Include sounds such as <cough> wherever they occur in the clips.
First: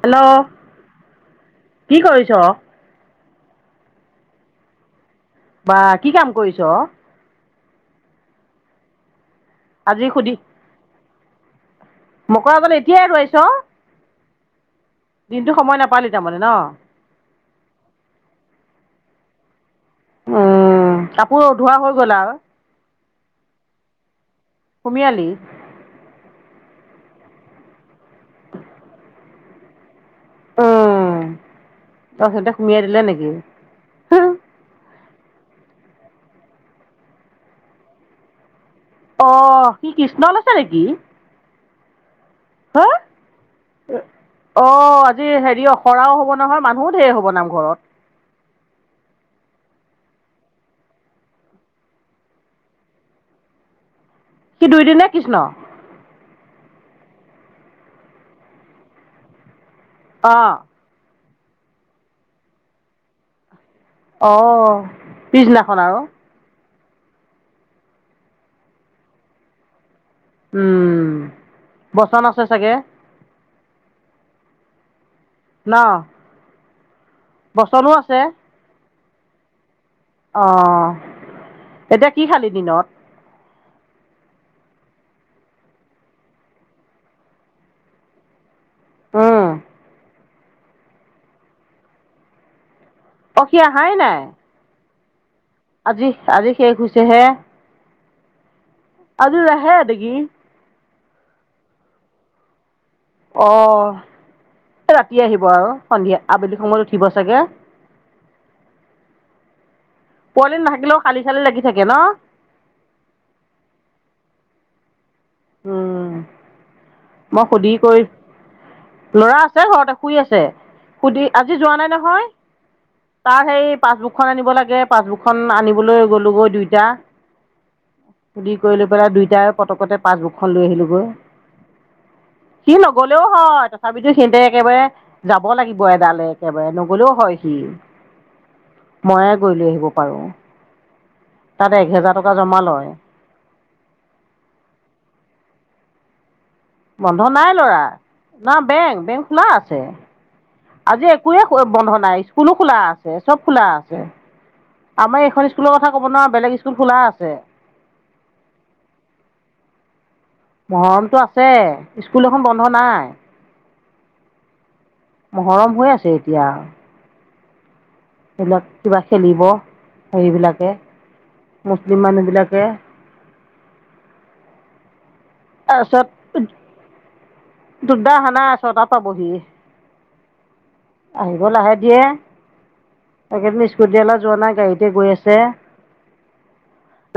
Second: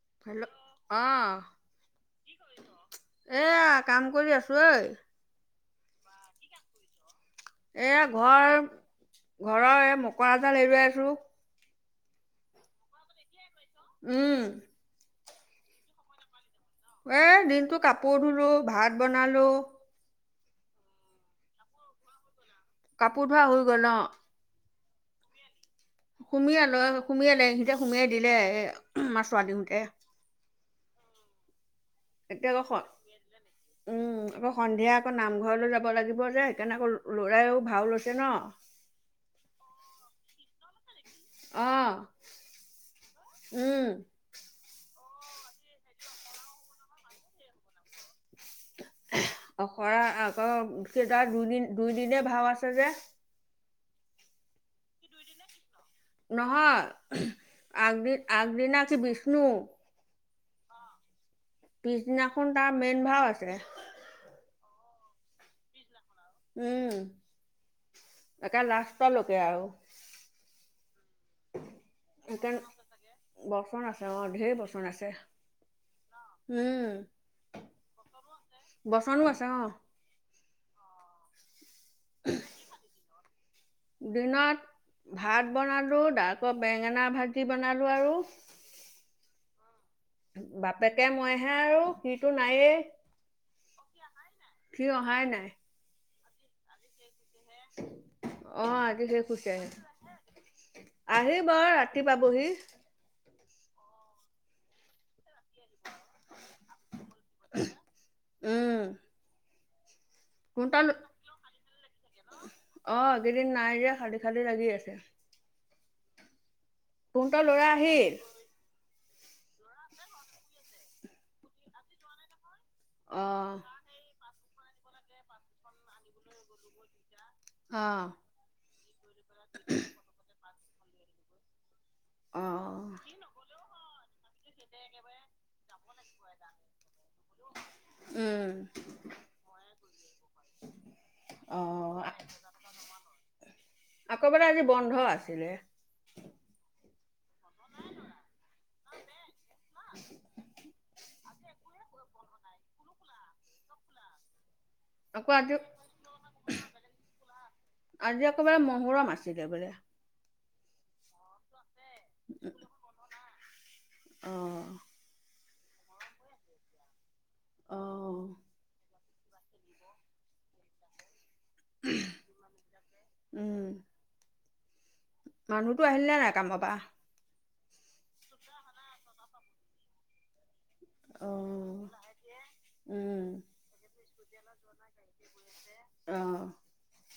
Hello অ' কি কৰিছ এয়া কাম কৰি আছোঁ ঐ। বা কি কাম কৰিছ এয়া ঘৰ ঘৰৰ এ মকৰা জাল এৰুৱাই আছো মকলাবলৈ এতিয়াহে গৈছে অ'। উম' দিনটো সময় নাপালি তাৰমানে ন? এ দিনটো কাপোৰ ধুলো ভাত বনালো। অঁ, কাপোৰ ধোৱা হৈ গ'ল আৰু। কাপোৰ ধোৱা হৈ গ'ল ন? সোমিয়ালি? সুমিয়ালৈ সুমিয়ালে সিহঁতে সুমিয়াই দিলে এ আমাৰ ছোৱালী হতে। <inaudible> উম তাৰপিছতে এতিয়া সুমিয়াই <unintelligible> দিলে নেকি উম আকৌ সন্ধিয়া আকৌ নামঘৰলৈ যাব লাগিব যে সেইকাৰণে আকৌ ল'ৰাইও ভাউ লৈছে ন। অহ সি কৃষ্ণ লৈছে নেকি? অ হা উম' অ আজি হেৰি অ'খৰাও হ'ব নহয়, মানুহো ধেৰ হ'ব নামঘৰত। <inaudible> অ' খুড়া আকৌ সেই তাৰ দুইদিন দুই দিনে ভাৱ আছে যে। সি দুই দিনে কৃষ্ণ নহয় আগদি আগদিনা সি বিষ্ণু। অ' পিছদিনাখন তাৰ মেইন ভাৱ আছে। অ' পিছদিনাখন আৰু। উম, একে লাষ্টলৈকে আৰু। উম বচন আছে চাগে বচন আছে অ' ধেৰ বছন। অ' আছে। ন? উম' বচনো আছে। বচনো আছে অঁ। অ' এতিয়া কি খালি দিনত? দিনত ভাত বনালো তাৰ আকৌ বেঙেনা ভাজি বনালো আৰু অ' বাপেকে মইহে আৰু সিটো নায়েই। অ' সি আহাই নাই? সি অহাই নাই। আজি আজি শেষ হৈছে হে। অ আজি শেষ আজে হৈছে নাহে নেকি? আহিব ৰাতি পাবহি। অ' ৰাতি আহিব আৰু। সন্ধিয়া আবেলি সময়ত উঠিব চাগে? উম পোৱালি কোনটা নাথাকিলেও খালী খালী লাগি থাকে ন? কালি লাগি আছে। উম' মই তোহোঁতৰ ল'ৰা সুধি কৰি আহিল? ল'ৰা আছে ঘৰতে শুই আছে, সুধি আজি যোৱা নাই নহয়। তাৰ অ', সেই পাছবুকখন আনিব লাগে পাছবুকখন আনিবলৈ গ'লোগৈ দুইটা। অ', সুধি কৰি লৈ পেলাই দুইটাই পতকতে পাচবুকখন লৈ আহিলোগৈ। সি নগলেও হয় তথাপিতো সিহঁতে একেবাৰে যাব লাগিব এডালে একেবাৰে নগলেও হয় সি। উম। ময়ে গৈ লৈ আহিব পাৰো। তাত অ', একহেজাৰ টকা জমা লয়। আকৌ বোলে আজি বন্ধ আছিলে বন্ধ নাই ল'ৰা না বেংক বেংক খোলা আছে আজি একোৱে বন্ধ নাই স্কুলো খোলা আছে চব খোলা আছে আমাৰ আকৌ এইখন আজি স্কুলৰ কথা ক'ব নোৱাৰা বেলেগ স্কুল খোলা আছে আজি আকৌ বোলে মহৰম মাতিছিল বোলে মহৰমতটো আছে স্কুল এখন বন্ধ নাই অঁ মহৰম হৈ আছে এতিয়া অ', এইবিলাক কিবা খেলিব সেইবিলাকে মুছলিম মানুহবিলাকে উম। মানুহতো আহিলে নাই কামপা দুৰ্দ হানা ছটা পাবহি আহিব লাহে অ', দিয়ে উম, <unintelligible> স্কুটি দিয়েলা যোৱা নাই গাড়ীতে গৈ আছে অ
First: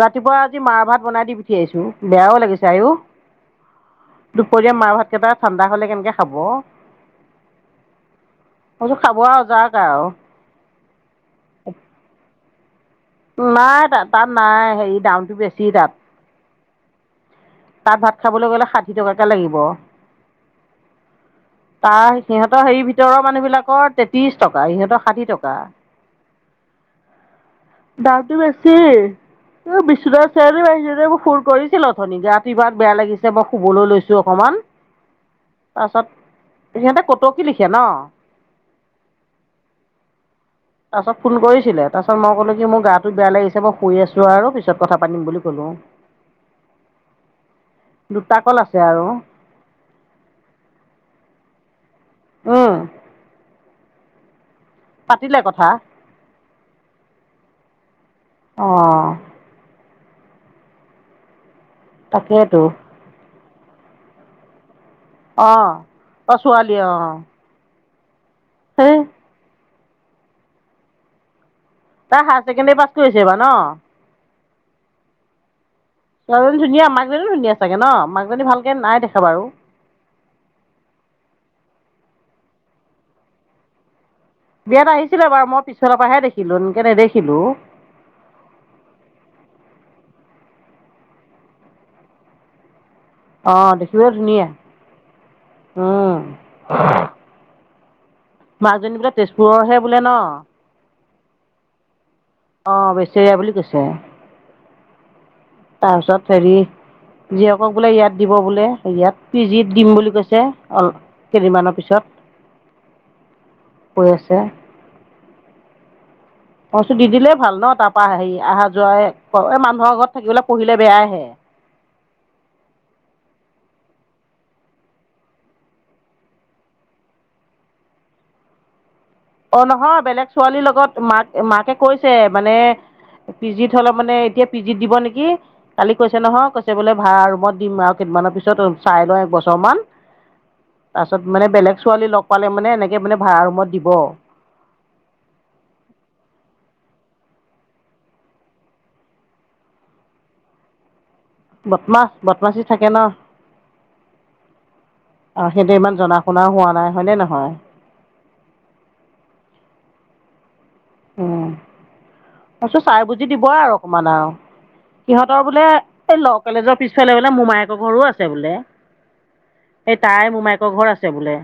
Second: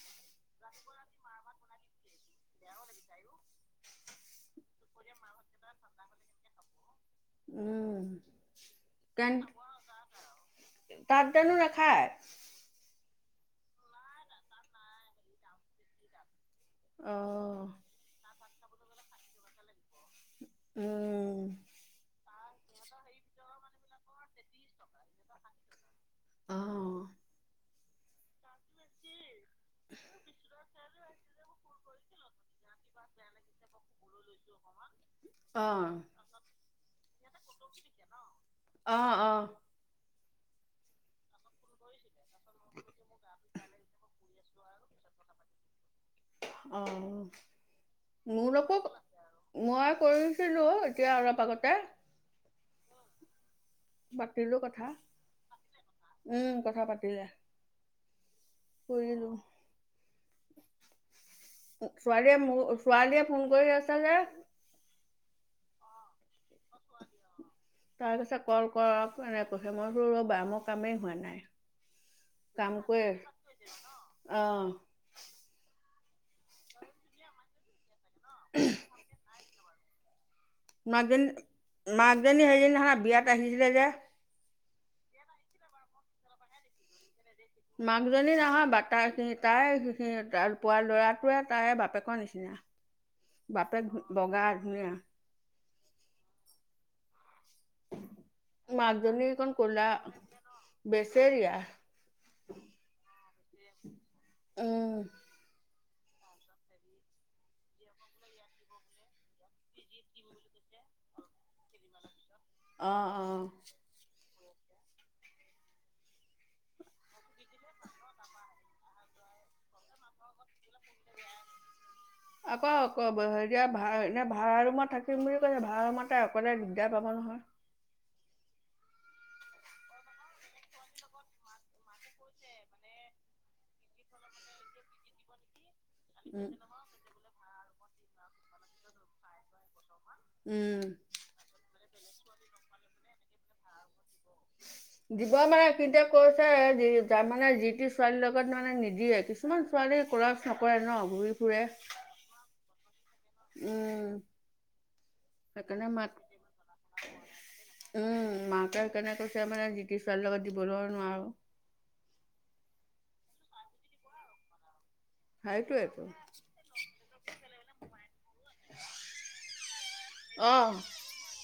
ৰাতিপুৱা আজি মাৰ ভাত বনাই দি পঠিয়াইছো বেয়াও লাগিছে আৰু দুপৰীয়া মাৰ ভাত কেইটা ঠাণ্ডা হলে কেনেকে খাব উম মইতো খাব তেন অজাৰ আৰু তাত জানো নাখায়? নাই ত তাত নাই হেৰি দামটো বেছি তাত অহ। তাত ভাত খাবলৈ গ'লে ষাঠি টকাকে লাগিব উম তাৰ সিহঁতৰ হেৰি ভিতৰৰ মানুহবিলাকৰ তেত্ৰিশ টকা ইিহঁতৰ ষাঠি টকা অ দামতো বেছি এই বিশ্বনাথ চাৰিআলি ফোন কৰিছিলো অথনি কিমান বেয়া লাগিছে মই শুবলৈ লৈছোঁ অকণমান অহ। তাৰপাছত সিহঁতে কতকি লিখে ন অ অ তাৰপাছত ফোন কৰিছিলে। তাৰপাছত মই ক'লোঁ কি মোৰ গাটো বেয়া লাগিছে, মই শুই আছো আৰু। পিছত কথা পাতিম বুলি কলো। অ দুটা মোৰ কল লগকো আছে আৰু মই কৰিছিলো এতিয়া অলপ আগতে অঁ পাতিলো কথা। কথা উম। কথা পাতিলে। কৰিলো অঁ ছোৱালীয়ে মোৰ তাকেইতো ছোৱালীয়ে ফোন কৰি আছে যে অ অ ছোৱালী অ তাৰ পিছত কল কৰক এনে কৈছে মই ৰ'বা মোৰ কামেই হোৱা নাই তাই হায়াৰ ছেকেণ্ডৰী পাছ কৰিছে বা ন অ ছোৱালী ধুনীয়া মাকজনী ধুনীয়া চাগে ন মাকজনী ভালকে নাই দেখা বাৰু মাকজনী মাকজনী সেইজনী হয় বিয়াত আহিছিলে যে বিয়াত আহিছিলে বাৰু মই পিছৰ পৰাহে দেখিছো এনেকে নেদেখি মাক জনী নহয় বা তাইনি তাই সেই ত পুৱা ল'ৰাটোৱে তাৰে বাপেকৰ নিচিনা অঁ বাপে দেখিবলৈ বগা ধুনীয়া উম মাকজনী বোলে অকণ তেজপুৰৰহে ক'লা বোলে ন <inaudible> অ বেচেৰিয়া বুলি কৈছে। ন <unintelligible> তাৰপিছত হেৰি যিয়েকক বোলে ইয়াত দিব বোলে ইয়াত পিজিত দিম বুলি কৈছে অ কেইদিনমানৰ পিছত। অ', অ। এয় অচো দি দিলে ভাল ন তাৰপা হেৰি আহা যোৱা ক এই মানুহৰ ঘৰত থাকিবলৈ পঢ়িলে বেয়াহে। আকৌ অক হয়া ভা এনে ভাড়া ৰুমত থাকিম বুলি কৈছে ভাড়া ৰুমতে অকলে দিগদাৰ পাব নহয়। নহয় অ, নহয়, বেলেগ ছোৱালীৰ লগত মাক মাকে কৈছে মানে পিজিত হ'লে মানে, এতিয়া পিজিত দিব নেকি। কালি কৈছে নহয়। উম। কৈছে বোলে ভাড়া ৰুমত দিম আৰু কেইদিনমানৰ পিছত চাই লওঁ একবছৰমান। উম। তাৰ পাছত মানে, বেলেগ ছোৱালী লগ পালে মানে এনেকে মানে ভাড়া ৰুমত দিব। <unintelligible> দিব মানে, কিন্তু কৈছে যি তাৰ মানে যি টি ছোৱালীৰ লগত মানে নিদিয়ে, কিছুমান ছোৱালী কলা নপৰে ন। ফুৰে বতমাছ, বতমাচি থাকে ন। উম। আৰু সিহঁতে সেইকাৰণে ইমান জনা শুনাও হোৱা নাই মাত। হয়নে নহয় উম মাকে সেইকাৰণে কৈছে মানে কি ছোৱালী লগত দিবলৈ নোৱাৰো। ত চাই বুজি দিব আৰু অকণমান আৰু। সিহঁতৰ বোলে, সেইটোৱেতো। এই ল কলেজৰ পিছফালে বোলে, মোমায়েকৰ ঘৰো আছে বোলে। এই তাই মোমাইকৰ অ', ঘৰ আছে বোলে।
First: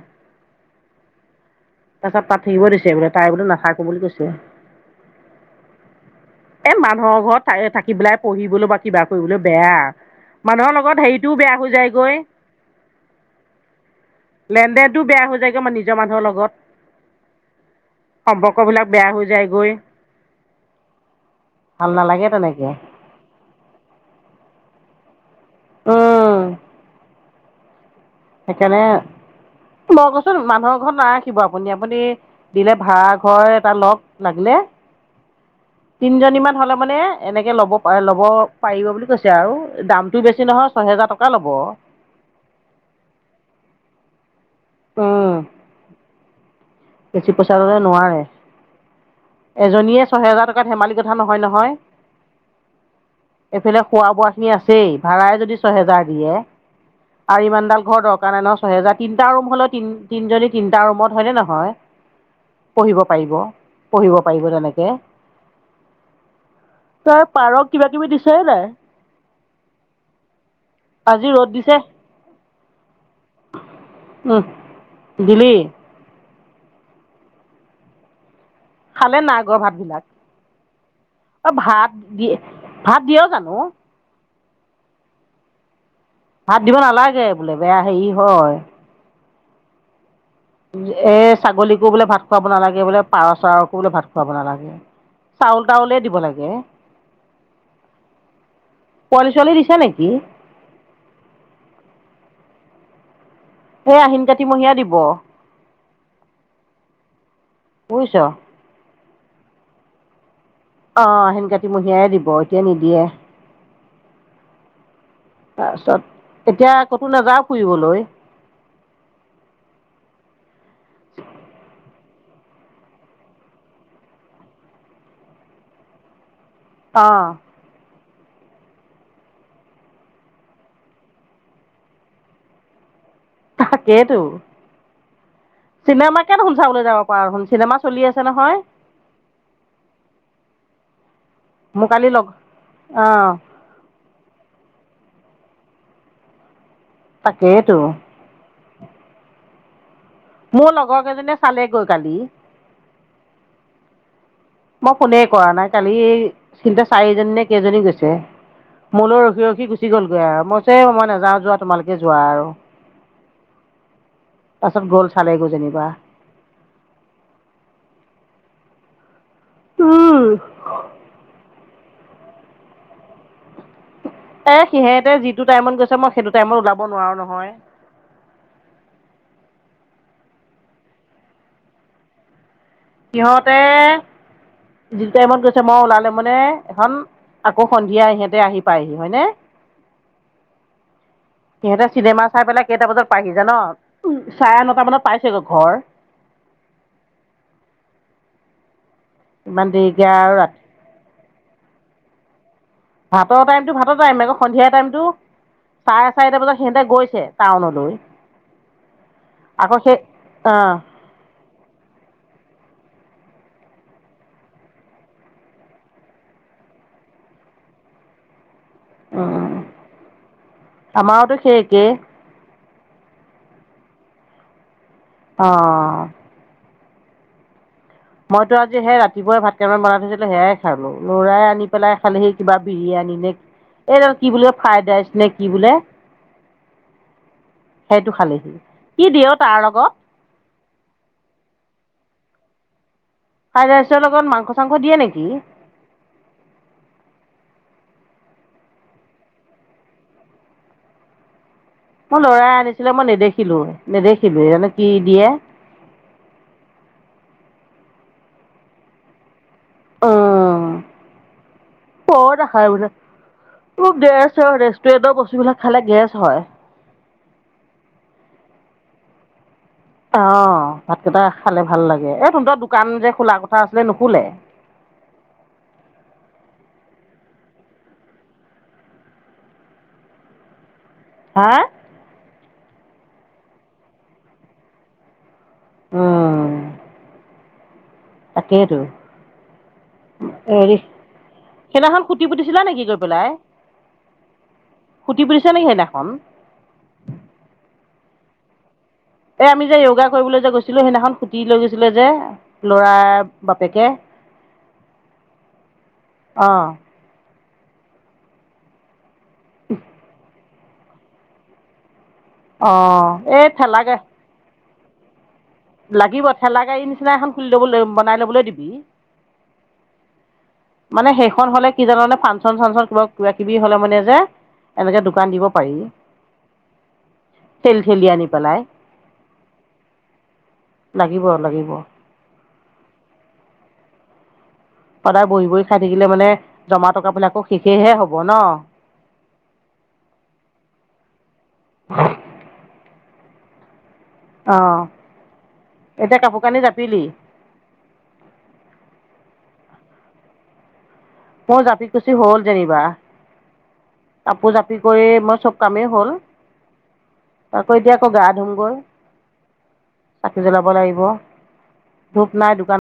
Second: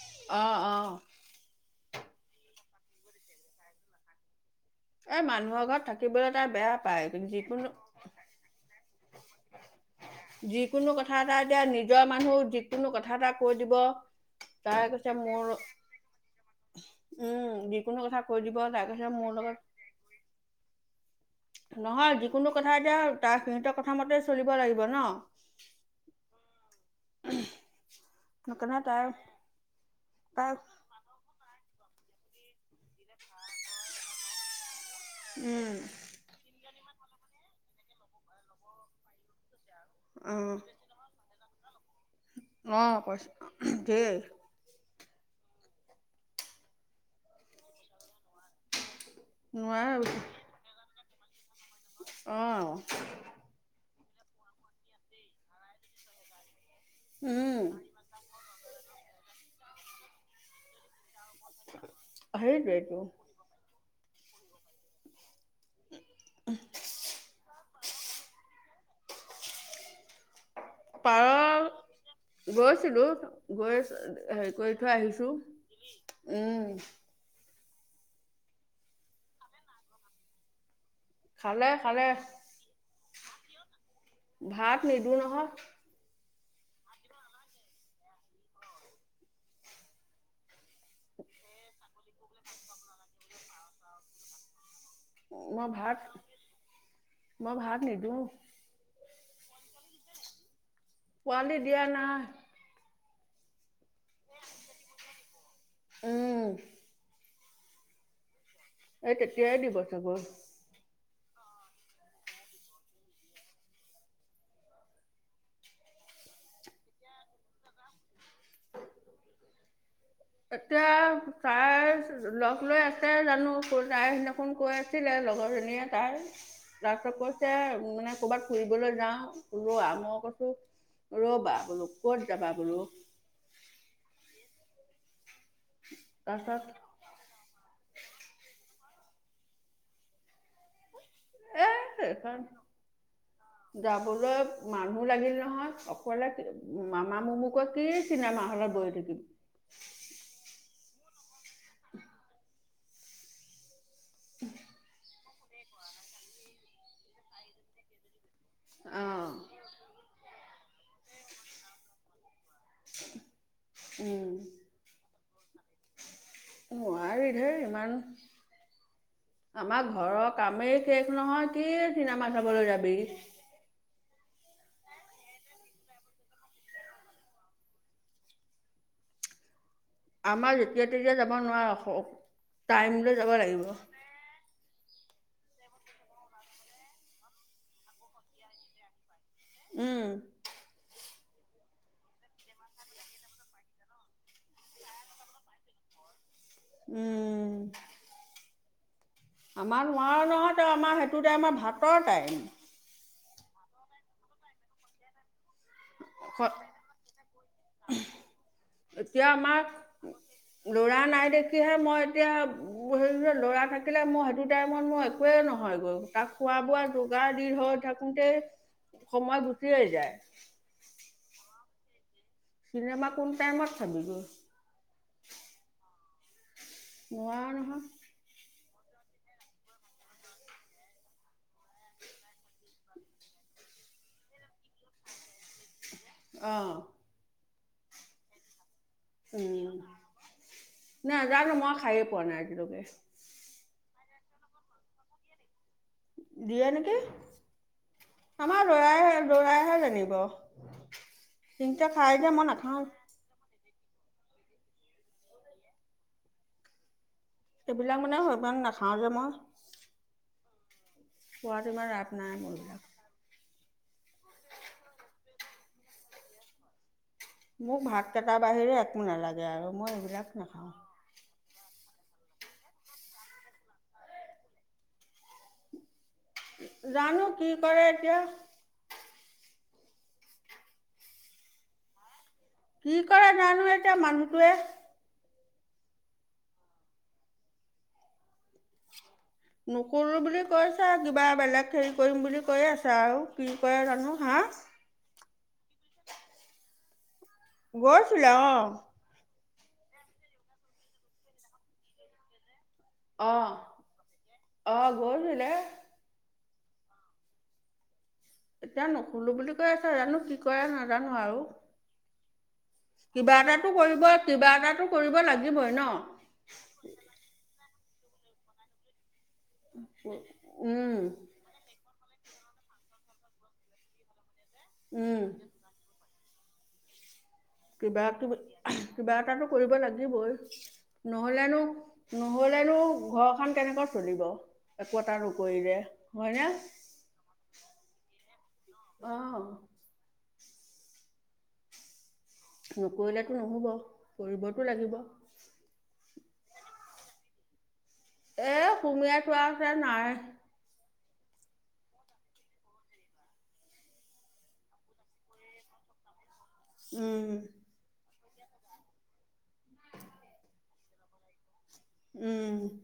<inaudible> তাছত তাত থাকিব দিছে বোলে তাই বোলে নাথাকো বুলি কৈছে। এই মানুহৰ ঘৰত থাকিবলৈ তাই এ বেয়া পায় মানুহৰ ঘৰত যিকোনো ঠাই থাকিবেলাই পঢ়িবলৈ বা কিবা কৰিবলৈ বেয়া। আ যিকোনো কথা এটা, এতিয়া নিজৰ মানুহ যিকোনো কথা এটা কৈ দিব। লেন তাই দেনটো কৈছে বেয়া হৈ মোৰ যায়গৈ, আমাৰ নিজৰ মানুহৰ লগত উম, যিকোনো কথা কৈ দিব তাৰপিছত মোৰ লগত অ নহয় যিকোনো কথা এতিয়া তাই সিহতৰ কথা মতেই চলিব লাগিব ন অহ, সেইকাৰণে তাই সেইকাৰণে মই কচোন মানুহৰ তাই ঘৰত নাৰাখিব আপুনি-আপুনি দিলে ভাড়াঘৰ এটা লগ লাগিলে উম তিন জনীমান হ'লে মানে এনেকে লব পা লব পাৰিব বুলি কৈছে আৰু দামটো বেছি অঁ নহয় ছহেজাৰ টকা লব। অ পচ ধে ঔ অ বেছি পইচাললে নোৱাৰে এজনীয়ে নোৱাৰে ছয়হেজাৰ টকাত ধেমালি কথা নহয়, নহয় অঁ এইফালে খোৱা বোৱাখিনি আছেই ভাড়াই যদি ছহেজাৰ দিয়ে আৰু উম ইমানডাল ঘৰ দৰকাৰ নাই নহয়। ছহেজাৰ তিনটা ৰুম হ'লে তিন তিনজনী তিনিটা ৰুমত হয় নে নহয়। সেইটোৱেইটো পঢ়িব পাৰিব, পঢ়িব পাৰিব তেনেকে। তাৰ পাৰক কিবা কিবি দিছেনে নাই। আজি ৰ'দ দিছে। গৈছিলো, গৈ উম হেৰি কৰি থৈ আহিছো। দিলি উম। খালে নাআগৰ ভাত বিলাক, অ খালে ভাত খালে দি <inaudible> ভাত দিয় জানো। ভাত নিদো নহয়। ভাত দিব নালাগে বোলে বেয়া হেৰি হয়। এ ছাগলীকো বোলে ভাত খুৱাব নালাগে বোলে, পাৰ চাৰকো বোলে ভাত খুৱাব নালাগে। চাউল মই তাউলে ভাত দিব লাগে মই ভাত নিদিওঁ। পোৱালি ছোৱালী দিছে নেকি? পোৱালি দিয়া নাই। এই আহিন কাতিয়া মহীয়া দিব। উম বুইছ। এই তেতিয়াই দিব চাগৈ। অ আহিন কাতি মহীয়াই দিব এতিয়া নিদিয়ে। তাৰপিছত এতিয়া ক'তো নাযাওঁ ফুৰিবলৈ। এতিয়া তাই লগ লৈ আছে জানো ক'ত যাই তাই সেদিনাখন কৈ আছিলে। লগৰজনীয়ে তাৰ অ তাৰপাছত কৈছে মানে ক'বাত ফুৰিবলৈ যাওঁ ওলোৱা, মই কৈছো ৰ'বা বোলো ক'ত যাবা বোলো। থাকেটো। চিনেমাকে দেখোন তাৰপাছত চাবলৈ যাব পৰা দেখোন চিনেমা চলি আছে নহয়। এ মোৰ কালি লগ সেইখন অ' যাবলৈ মানুহ লাগিলে নহয় অকলে কি মামা মুমুকৈ তাকেইতো কি চিনেমা হলত বহি থাকিব মোৰ লগৰ কেইজনীয়ে চালেগৈ কালি। মই ফুনে কৰা নাই কালি চিল্টে চাৰিজনী নে কেইজনী গৈছে। অ মোলৈ ৰখি ৰখি গুচি গ'লগৈ আৰু, মই কৈছোঁ এই নাযাওঁ যোৱা তোমালোকে যোৱা আৰু। তাৰপাছত <unintelligible> গ'ল চালেগৈ যেনিবা। নোৱাৰি ধেই ইমান। আমাৰ উম ঘৰৰ কামেই শেষ নহয়, কি চিনেমা চাবলৈ যাবি। এ সিহতে যিটো টাইমত গৈছে মই সেইটো টাইমত ওলাব নোৱাৰো নহয়। <inaudible> আমাৰ যেতিয়া তেতিয়া যাব নোৱাৰ অখ অখ সিহঁতে টাইমত গৈছে মই ওলালে মানে এখন আকৌ সন্ধিয়া ইহঁতে আহি পায়হি হয়নে। উম। সিহঁতে চিনেমা চাই পেলাই কেইটা বজাত পাইহি যান, উম চাৰে নটা বজাত পাইছেগৈ ঘৰ। উম। ইমান আমাৰ দেৰিকে নোৱাৰো আৰু নহয় ৰাতি তই আমাৰ সেইটো টাইমাত ভাতৰ টাইম। ভাতৰ টাইমটো ভাতৰ টাইম আকৌ সন্ধিয়া টাইমটো। চাৰে চাৰিটা বজাত সিহঁতে গৈছে টাউনলৈ। এতিয়া আমাক আকৌ সেই অ' ল'ৰা নাই দেখিয় মই এতিয়া সেই ল'ৰা থাকিলে মই সেইটো টাইমত মোৰ একোৱেই নহয় গৈ, তাক খোৱা বোৱা যোগাৰ দি ধও থাকোতে সময় গুচিয়েই যায়। আমাৰতো সেই একেই। চিনেমা কোন টাইমত চাবি গৈ। অহ। নোৱাও নহয়। মইতো আজি সেই ৰাতিপুৱাই ভাতকেইটামান বনাই থৈছিলো সেয়াই খালো, লৰাই আনি পেলাই খালেহি কিবা বিৰিয়া আনিলে, এদাল কি বোলে ফাইডাইছ নে কি বোলে? অ', সেইটো খালেহি। কি দিয়ে অ' তাৰ উম', লগত নাজানোঁ মই খাইয়ে পোৱা নাই আজিলৈকে। ফ্ৰাইড ৰাইছৰ লগত মাংস চাংস দিয়ে নেকি? দিয়ে নেকি। আমাৰ ল'ৰাই ল'ৰাইহে জানিব। সিহঁতে খাই মোৰ যে মই ল'ৰাই নাখাওঁ। আনিছিলে, মই নেদেখিলোঁ। নেদেখিলোৱে, জানো কি দিয়ে? সেইবিলাক মানে সিমান নাখাওঁ যে মই। অহ। খোৱাটো ইমান ৰাপ নাই। খুব গেছ হয়, ৰেষ্টুৰেণ্টৰ বস্তুবিলাক খালে গেছ হয়। মোক ভাত কেইটাৰ বাহিৰে একো নালাগে আৰু। মই এইবিলাক অ', নাখাওঁ। ভাতকেইটা খালে ভাল লাগে, এই তহঁতৰ দোকান যে খোলা কথা আছিলে নোখোলে? জানো কি কৰে এতিয়া। হা, কি কৰে জানো এতিয়া মানুহটোৱে। অহ। তাকেইটো। নোখোলো বুলি কৈছে, কিবা বেলেগ হেৰি সেইদিনাখন কৰিম খুটি বুলি পুতিছিলা কৈয়ে নেকি আছে গৈ আৰু, পেলাই কি কৰে জানো হা। হা, <unintelligible> সেইদিনাখন? গৈছিলে, অহ। এ আমি যে যোগা কৰিবলৈ যে গৈছিলো, সেইদিনাখন স্কুটি লৈ গৈছিলে যে। ল'ৰা অ', বাপেকে, অ', গৈছিলে। অ', এতিয়া নোখোলো বুলি কৈ আছে, জানো কি কৰে, নাজানো আৰু। অঁ কিবা এই এটাতো ঠেলা গা কৰিব, কিবা এটাটো কৰিব লাগিব। লাগিব ঠেলাগাড়ী নিচিনা এখন খুলি ল'বলৈ, বনাই ল'বলৈ দিবি। অ'। মানে সেইখন হ'লে কি জানোনে, ফাংচন-চাংচন কিবা কিবা-কিবি হ'লে মানে যে, এনেকে উম দোকান দিব পাৰি। ঠেলি ঠেলি কিবাটো, আনি পেলাই কিবা এটাটো কৰিব লাগিবই। লাগিব নহ'লেনো লাগিব নহ নহ'লেনো ঘৰখন কেনেকৈ চলিব! একো এটা সদায় বহি-বহি নকৰিলে খাই থাকিলে মানে হয়নে জমা টকাবিলাকো শেষেহে হ'ব ন। অহ। <unintelligible> নকৰিলেতো নহ'ব, কৰিবতো লাগিব। আনি জাপিলি? এহ, সুমুৱাই থোৱা আছে, নাই। মোৰ জাপি-কুছি হ'ল যেনিবা। কাপোৰ জাপি কৰি মই সব কামেই হ'ল, উম তাৰপৰা এতিয়া আকৌ গা ধুমগৈ, চাকি জ্বলাব লাগিব। ধূপ নাই উম। দোকান